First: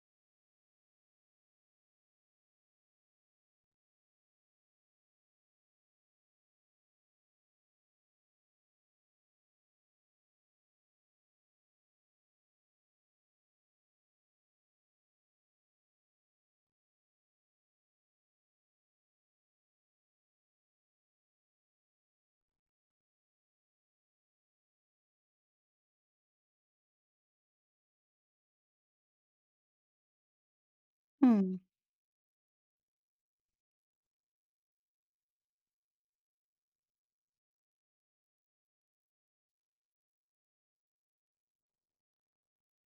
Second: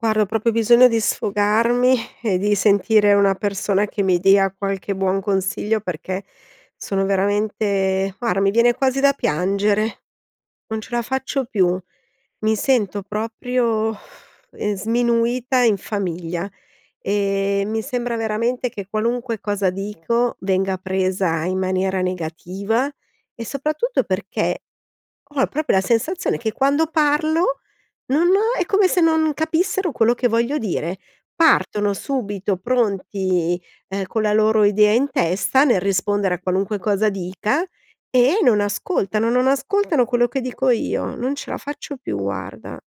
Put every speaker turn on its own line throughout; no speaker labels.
Guarda, ho proprio bisogno di sfogarmi e di sentire una persona che mi dia qualche buon consiglio, perché sono veramente, guarda, mi viene quasi da piangere, non ce la faccio più! Mi sento proprio ehm, sminuita in famiglia e mi sembra veramente che qualunque cosa dico, venga presa in maniera negativa e soprattutto perché ho proprio la sensazione che quando parlo, non ho è come se non capissero quello che voglio dire.
Mh.
Partono subito pronti, ehm, con la loro idea in testa, nel rispondere a qualunque cosa dica e non ascoltano non ascoltano quello che dico io. Non ce la faccio più, guarda.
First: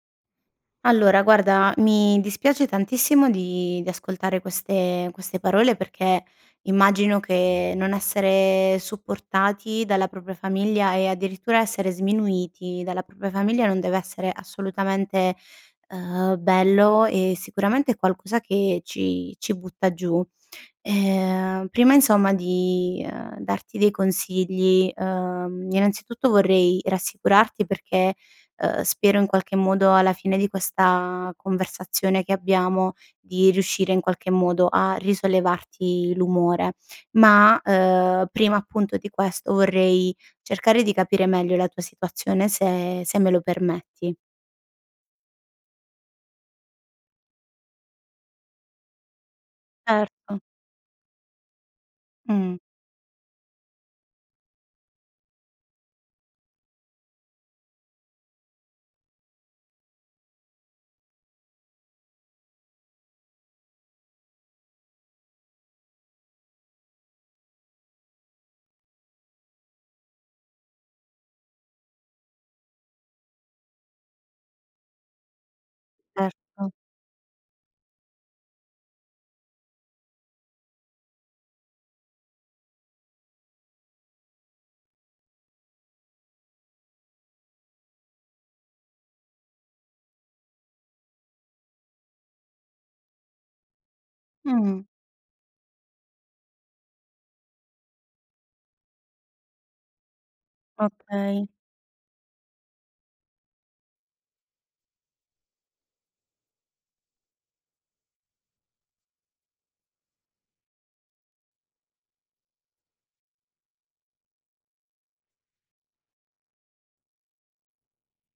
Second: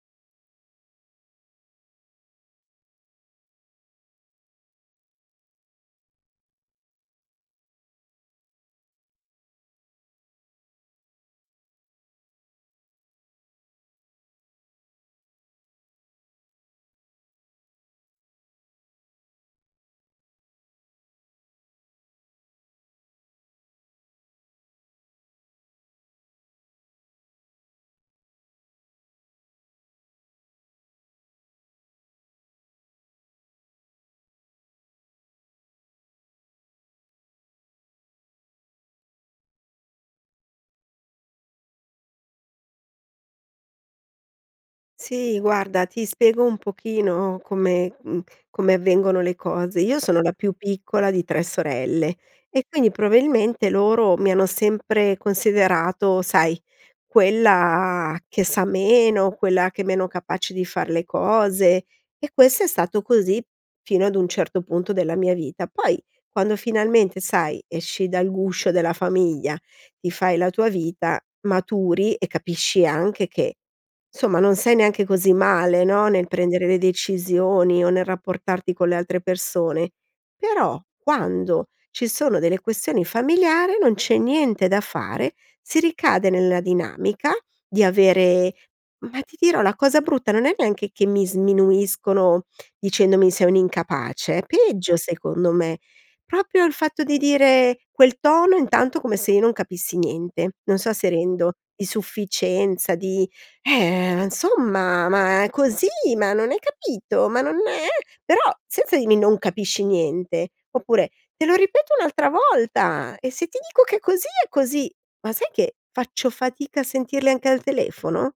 Allora, guarda, mi dispiace tantissimo di di ascoltare queste queste parole, perché immagino che non essere supportati dalla propria famiglia e addirittura essere sminuiti dalla propria famiglia, non deve essere assolutamente, ehm, bello e sicuramente è qualcosa che ci ci butta giù. Ehm, prima insomma di, ehm, darti dei consigli, ehm, innanzitutto vorrei rassicurarti, perché, ehm, spero in qualche modo alla fine di questa conversazione che abbiamo, di riuscire in qualche modo a risollevarti l'umore, ma, ehm, prima appunto di questo vorrei cercare di capire meglio la tua situazione se se me lo permetti.
Sì, guarda, ti spiego un pochino come, mhmm, come avvengono le cose. Io sono la
Erto.
più piccola di 3 sorelle
Mh.
e quindi probabilmente loro mi hanno sempre considerato, sai, quella che sa meno, quella che è meno capace di far le cose e questo è stato così fino ad un certo punto della mia vita. Poi quando finalmente, sai, esci dal guscio della famiglia, ti fai la tua vita, maturi e capisci anche che, somma non sei neanche così male no, nel prendere
Certo.
le decisioni o nel rapportarti con le altre persone. Però, quando ci sono delle questioni familiari, non c'è niente da fare, si ricade nel dinamica, di avere ma ti dirò, la cosa brutta non è neanche che mi sminuiscono dicendomi: "Sei un'incapace", é
Mh.
peggio, secondo me, proprio il fatto di dire quel tono intanto, come se io non capissi niente, non so se
Okay.
rendo, di sufficienza di: "Eh, insomma, ma così! Ma non hai capito? Ma non è"; però senza dirmi: "Non capisci niente"; oppure: "Te lo ripeto un'altra volta e se ti dico è così è così!" Ma sai che, faccio fatica a sentirle anche al telefono?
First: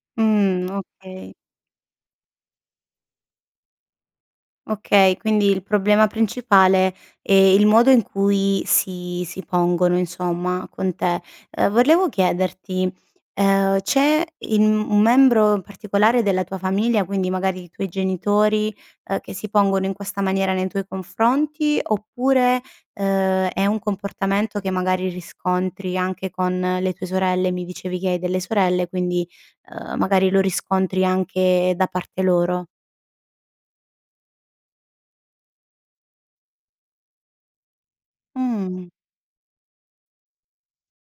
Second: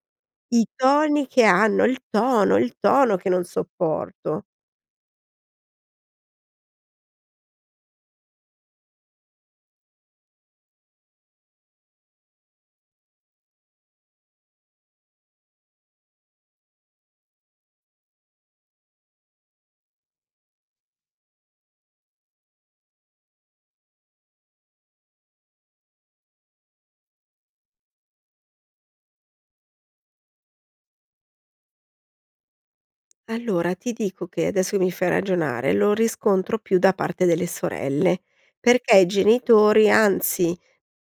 I
Mh,
toni
okay.
che hanno, il tono, è il tono che non sopporto.
Okay, quindi il problema principale è il modo in cui si si pongono insomma, con te. Ehm, volevo chiederti, ehm, c'è in un membro particolare della tua famiglia, quindi magari i tuoi genitori, uhm, che si pongono in questa maniera nei tuoi confronti? Oppure, ehm, è un comportamento che magari riscontri anche con le tue sorelle? Mi dicevi che hai delle sorelle, quindi, ehm, magari lo riscontri anche da parte loro.
Allora, ti dico che adesso e mi fai ragionare, lo riscontro più da parte delle sorelle,
Mh.
perché i genitori, anzi,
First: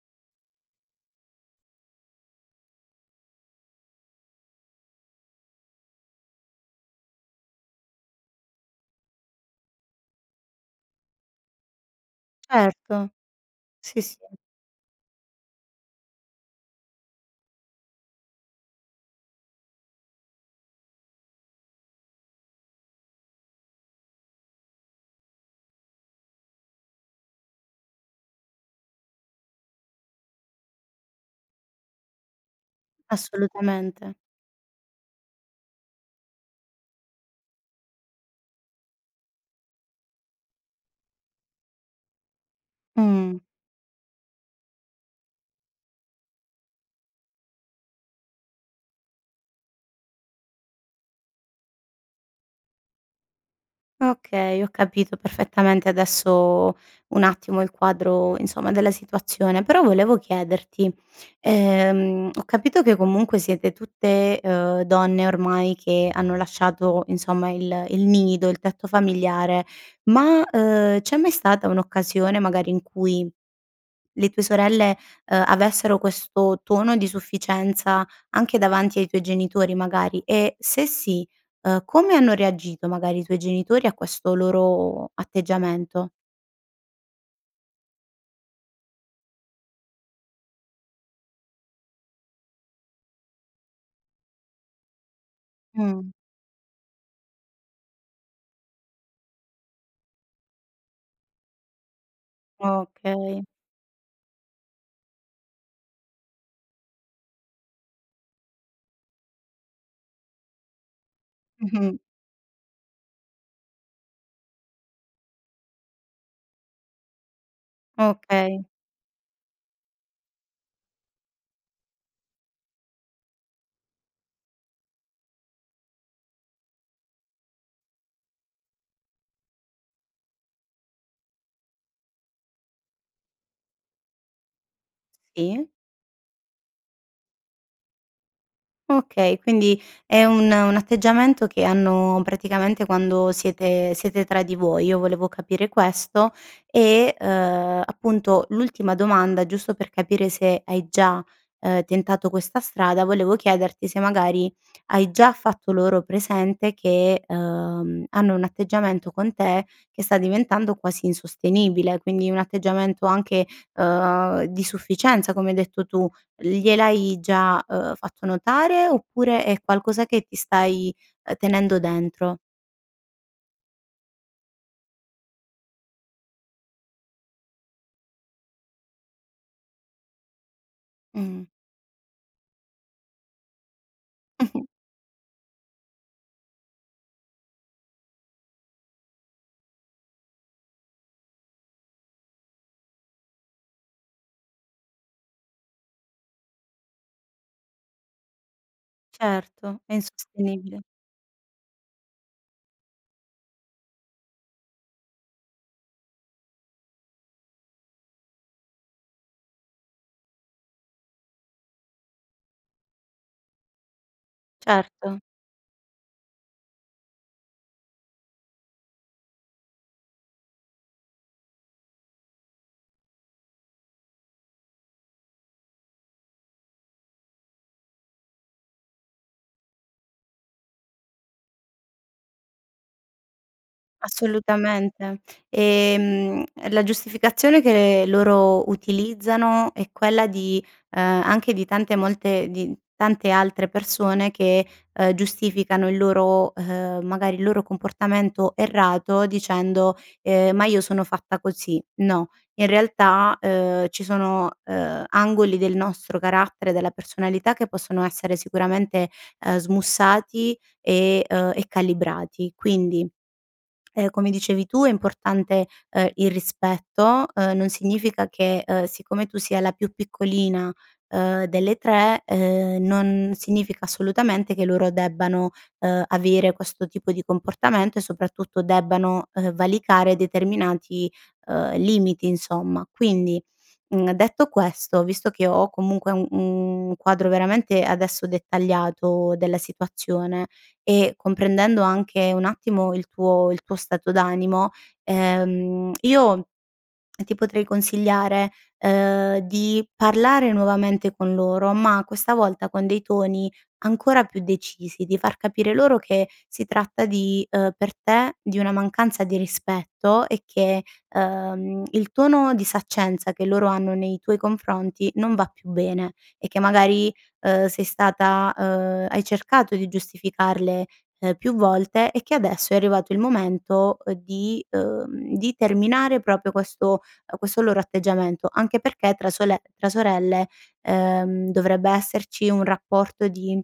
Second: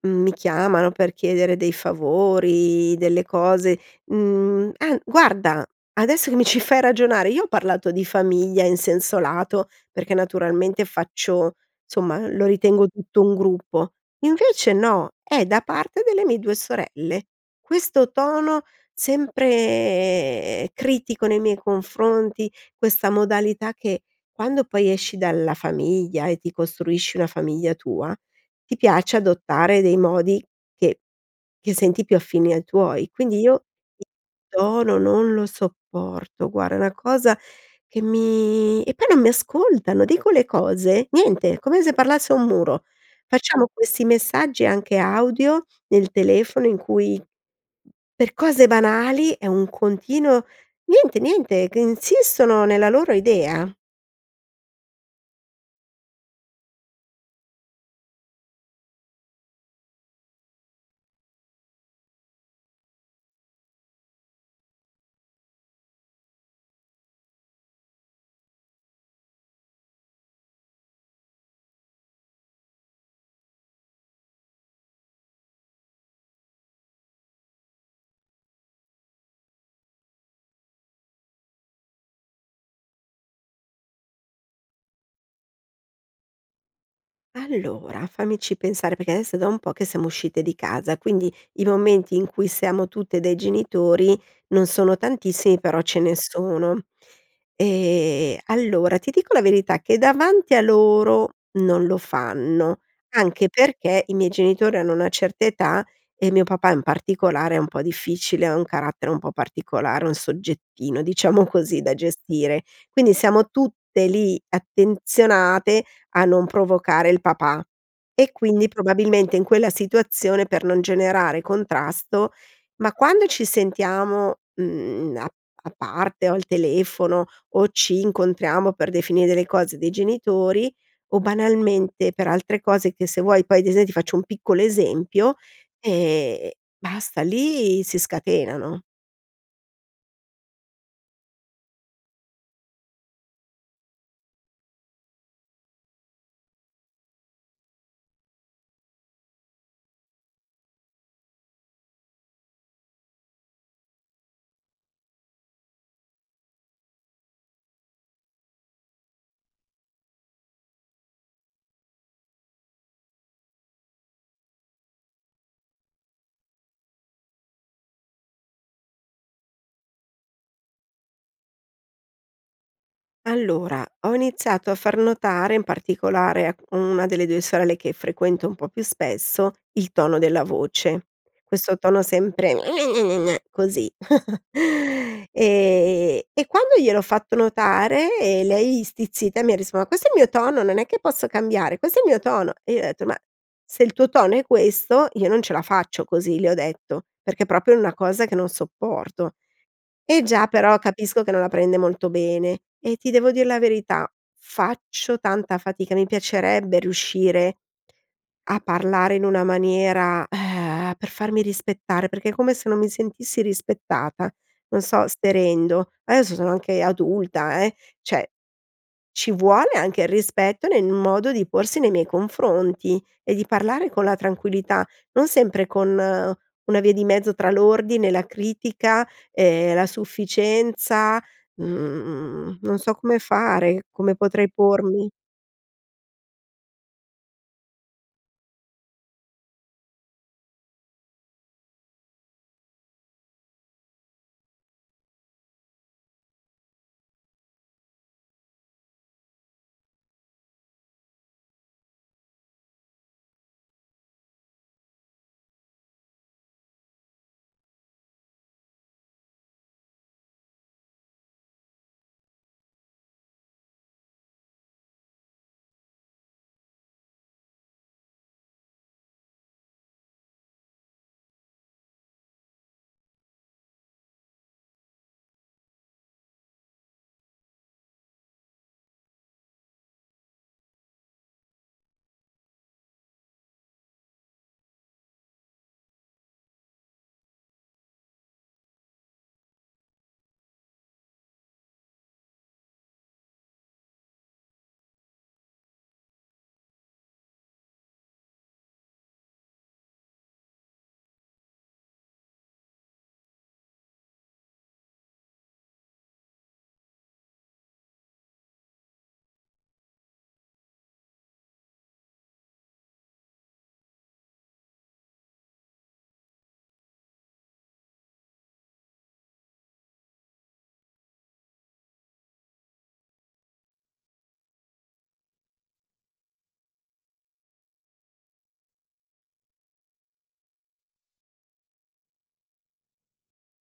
mhmm, mi chiamano per chiedere dei favori, delle cose, mhmm ah, guarda, adesso che mi ci fai ragionare io ho parlato di famiglia in senso lato, perché naturalmente faccio, somma, lo ritengo
Certo.
tutto un gruppo,
Sì, s
invece no. È da parte delle mie due sorelle, questo tono sempre critico nei miei confronti, questa modalità che quando poi esci dalla famiglia e ti costruisci una famiglia tua, ti piace adottare dei modi che che senti più affini ai tuoi. Quindi io
Assolutamente.
tono non lo sopporto. Guarda è una cosa che mi e poi non mi ascoltano, dico le cose, niente! Come se parlassi a un muro.
Mh.
Facciamo questi messaggi, anche audio nel telefono, in cui per cose banali è un continuo niente, niente! C Insistono nella la loro idea.
Okay, ho capito perfettamente adesso, un attimo, il quadro, insomma, della situazione. Però volevo chiederti, ehm, ho capito che comunque siete tutte, ehm, donne, ormai, che hanno lasciato, insomma, il il nido, il tetto familiare, ma, ehm, c'è mai stata un'occasione, magari, in cui le tue sorelle, ehm, avessero questo tono di sufficienza anche davanti ai tuoi genitori, magari? E se sì, uhm, come hanno reagito, magari, i tuoi genitori a questo loro atteggiamento?
Allora, fammici pensare, perché adesso è da un po' che siamo uscite di casa, quindi i momenti in cui siamo tutte dai genitori non sono tantissimi, però ce
Mh.
ne sono. Ehm, allora ti dico la verità, che davanti a loro non lo fanno,
Okay.
anche perché i miei genitori hanno una certa età e mio papà in particolare è un po' difficile, ha un carattere un po' particolare, un "soggettino", diciamo così, da
Mh-mh.
gestire. Quindi siamo tutte lì attenzionate a non provocare il papà e
Okay.
quindi probabilmente in quella situazione, per non generare contrasto ma quando ci sentiamo, mhmm, a a parte o al telefono o ci incontriamo per definire delle cose dei genitori o banalmente per altre cose che se vuoi poi, ad ese ti faccio un piccolo esempio,
Sì.
ehm, basta, lì si scatenano.
Okay, quindi è un un atteggiamento che hanno praticamente quando siete siete tra di voi. Io volevo capire questo e uhm, appunto, l'ultima domanda, giusto per capire se hai già, ehm, tentato questa strada, volevo chiederti se magari, hai già fatto loro presente che, ehm, hanno un atteggiamento con te che sta diventando quasi insostenibile, quindi un atteggiamento anche, uhm, di sufficienza come hai detto tu. Gliel'hai già, uhm, fatto notare oppure è qualcosa che ti stai, uhm, tenendo dentro?
Allora, ho iniziato a far notare in particolare a 1 delle 2 sorelle che frequento un po' più spesso, il tono della voce,
Mh.
questo tono sempre: "gne-gne-gne-gne", così. E e quando gliel'ho fatto notare e lei stizzita mi ha risposto: "Ma questo è il mio tono non è che posso cambiare! Questo è il mio tono!" E io ho detto: "Ma se il tuo tono è questo, io non ce la faccio così", le ho detto, perché è proprio una cosa che non sopporto.
Certo, è
E già, però
insostenibile.
capisco che non la prende molto bene e ti devo dire la verità faccio tanta fatica, mi piacerebbe riuscire a parlare in una maniera, per farmi rispettare, perché è come se non mi sentissi rispettata, non so
Certo.
se rendo. Adesso sono anche adulta, eh! Cioè, ci vuole anche il rispetto nel modo di porsi nei miei confronti e di parlare con la tranquillità, non sempre con una via di mezzo tra l'ordine e la critica, ehm, la sufficienza, mhmm, non so come fare, come potrei pormi?
Assolutamente. E, mhmm, la giustificazione che loro utilizzano è quella di, ehm, anche di tante molte di tante altre persone che, ehm, giustificano il loro, ehm, magari il loro comportamento errato dicendo, ehm: "Ma io sono fatta così"; no, in realtà, ehm, ci sono, ehm, angoli del nostro carattere, della personalità che possono essere sicuramente, ehm, smussati e uhm, e calibrati. Quindi, ehm, come dicevi tu è importante, ehm, il rispetto, uhm, non significa che, uhm, siccome tu sia la più piccolina, uhm, delle 3, uhm, non significa assolutamente che loro debbano, uhm, avere questo tipo di comportamento e soprattutto debbano, uhm, valicare determinati, uhm, limiti insomma, quindi, mhmm, detto questo, visto che ho comunque u un quadro veramente, adesso, dettagliato della situazione e comprendendo anche un attimo il tuo il tuo stato d'animo, ehm, io ti potrei consigliare, ehm, di parlare nuovamente con loro, ma questa volta con dei toni ancora più decisi. Di far capire loro che si tratta di, uhm, per te, di una mancanza di rispetto e che, uhm, il tono di saccenza che loro hanno nei tuoi confronti non va più bene e che magari, uhm, sei stata uhm, hai cercato di giustificarle, ehm, più volte e che adesso è arrivato il momento, uhm, di, uhm, di terminare proprio questo uhm, questo loro atteggiamento, anche perché tra sole tra sorelle, uhm, dovrebbe esserci un rapporto di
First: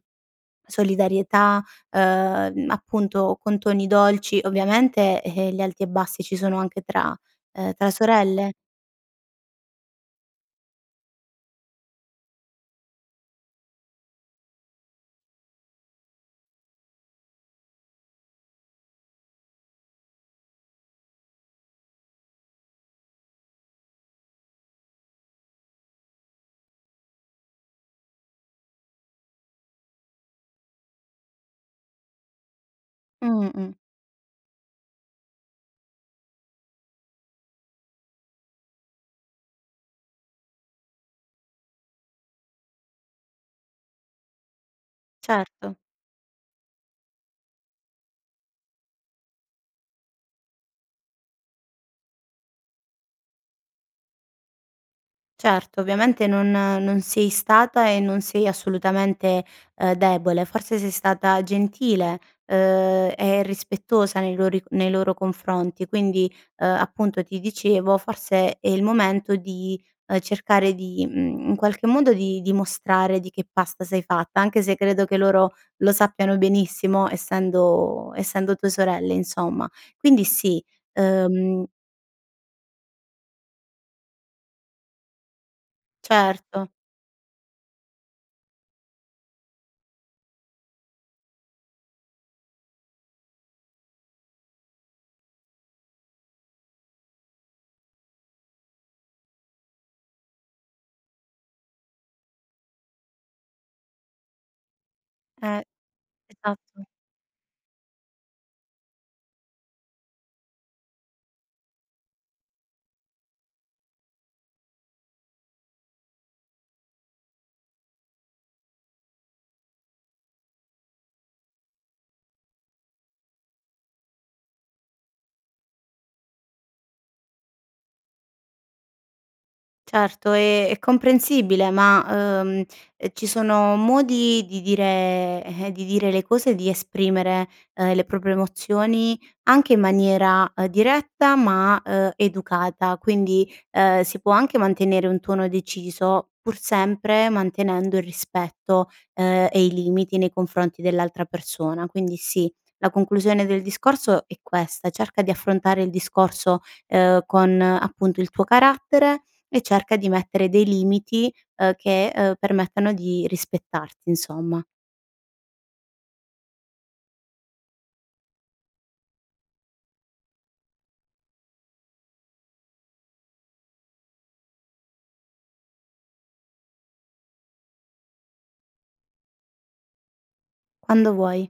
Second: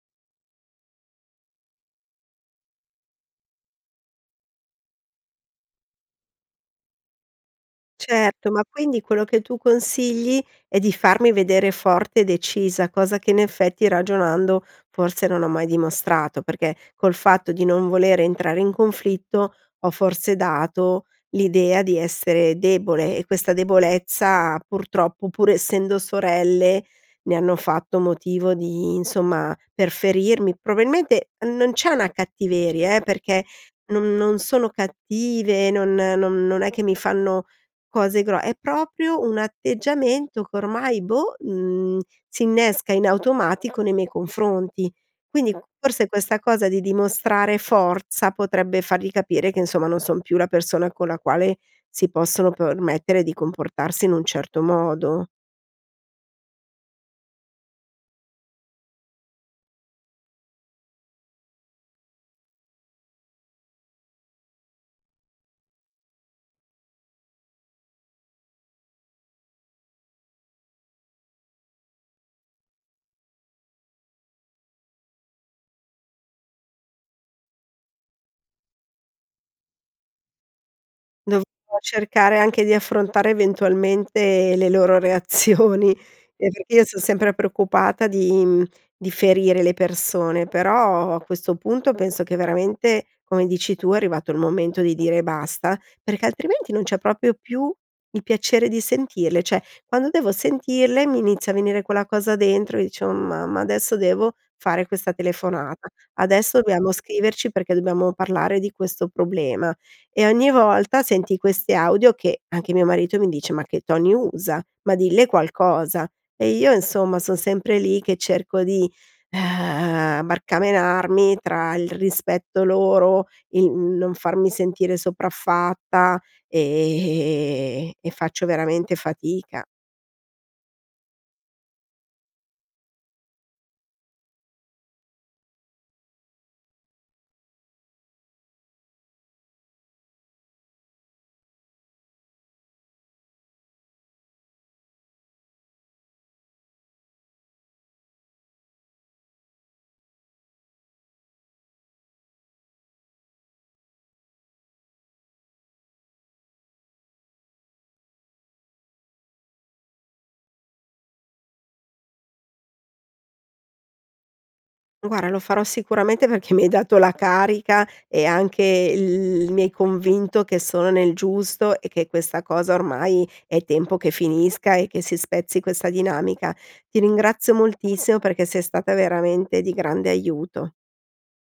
solidarietà, uhm, appunto, con toni dolci. Ovviamente, eh, gli alti e bassi ci sono anche tra, uhm, tra
Certo,
sorelle.
ma quindi quello che tu consigli è di farmi vedere forte e decisa. Cosa che in effetti ragionando, forse non ho mai dimostrato, perché col fatto di non voler entrare in conflitto, ho forse dato l'idea di essere debole e questa debolezza purtroppo, pur essendo sorelle, ne hanno fatto motivo di insomma, per ferirmi. Probabilmente non c'è una cattiveria, eh, perché
Mh-mh.
non non sono cattive, non non non è che mi fanno cose gro è proprio un atteggiamento che ormai boh, mhmm, si innesca in automatico nei miei confronti. Quindi,
Certo.
forse questa cosa di dimostrare forza, potrebbe fargli capire che insomma, non son più la persona con la quale si possono permettere di comportarsi in un certo modo.
Certo, ovviamente non non sei stata e non sei assolutamente, ehm, debole, forse sei stata gentile, uhm, e rispettosa nei lori nei loro confronti, quindi, uhm, appunto ti dicevo, forse è il momento di, uhm, cercare di, mhmm, in qualche modo di dimostrare di che pasta sei fatta. Anche se credo che loro lo sappiano benissimo essendo essendo tue sorelle insomma. Quindi sì,
Dov
uhm
cercare anche di affrontare eventualmente le loro reazioni. Eh,
Certo.
perché io son sempre preoccupata di, mhmm, di ferire le persone, però a questo punto penso che veramente, come dici tu è arrivato il momento di dire basta, perché altrimenti non c'è proprio più il piacere di sentirle, cioè, quando devo sentirle mi inizia a venire quella cosa dentro e dicevo: "Oh mamma, adesso devo fare questa
Eh,
telefonata, adesso
esat
dobbiamo scriverci perché dobbiamo parlare di questo problema". E ogni volta senti questi audio, che anche mio marito mi dice: "Ma che toni usa? Ma dille qualcosa!" E io insomma son sempre lì, che cerco di, barcamenarmi tra il rispetto loro, il non farmi sentire sopraffatta e e faccio veramente fatica.
Certo e, è comprensibile ma, uhm, ehm, ci sono modi di dire eh, di dire le cose, di esprimere, uhm, le proprie emozioni, anche in maniera, uhm, diretta, ma, uhm, educata. Quindi, ehm, si può anche mantenere un tono deciso, pur sempre mantenendo il rispetto, ehm, e i limiti nei confronti dell'altra persona. Quindi sì, la conclusione del discorso è questa. Cerca di affrontare il discorso, ehm, con appunto il tuo carattere e cerca di mettere dei limiti, ehm, che, ehm, permettano di rispettarti insomma.
Guarda lo farò sicuramente perché mi hai dato la carica e anche l mi hai convinto che sono nel giusto e che questa cosa ormai è tempo che finisca e che si spezzi questa dinamica. Ti ringrazio moltissimo, perché sei stata veramente di grande aiuto.
Quando vuoi.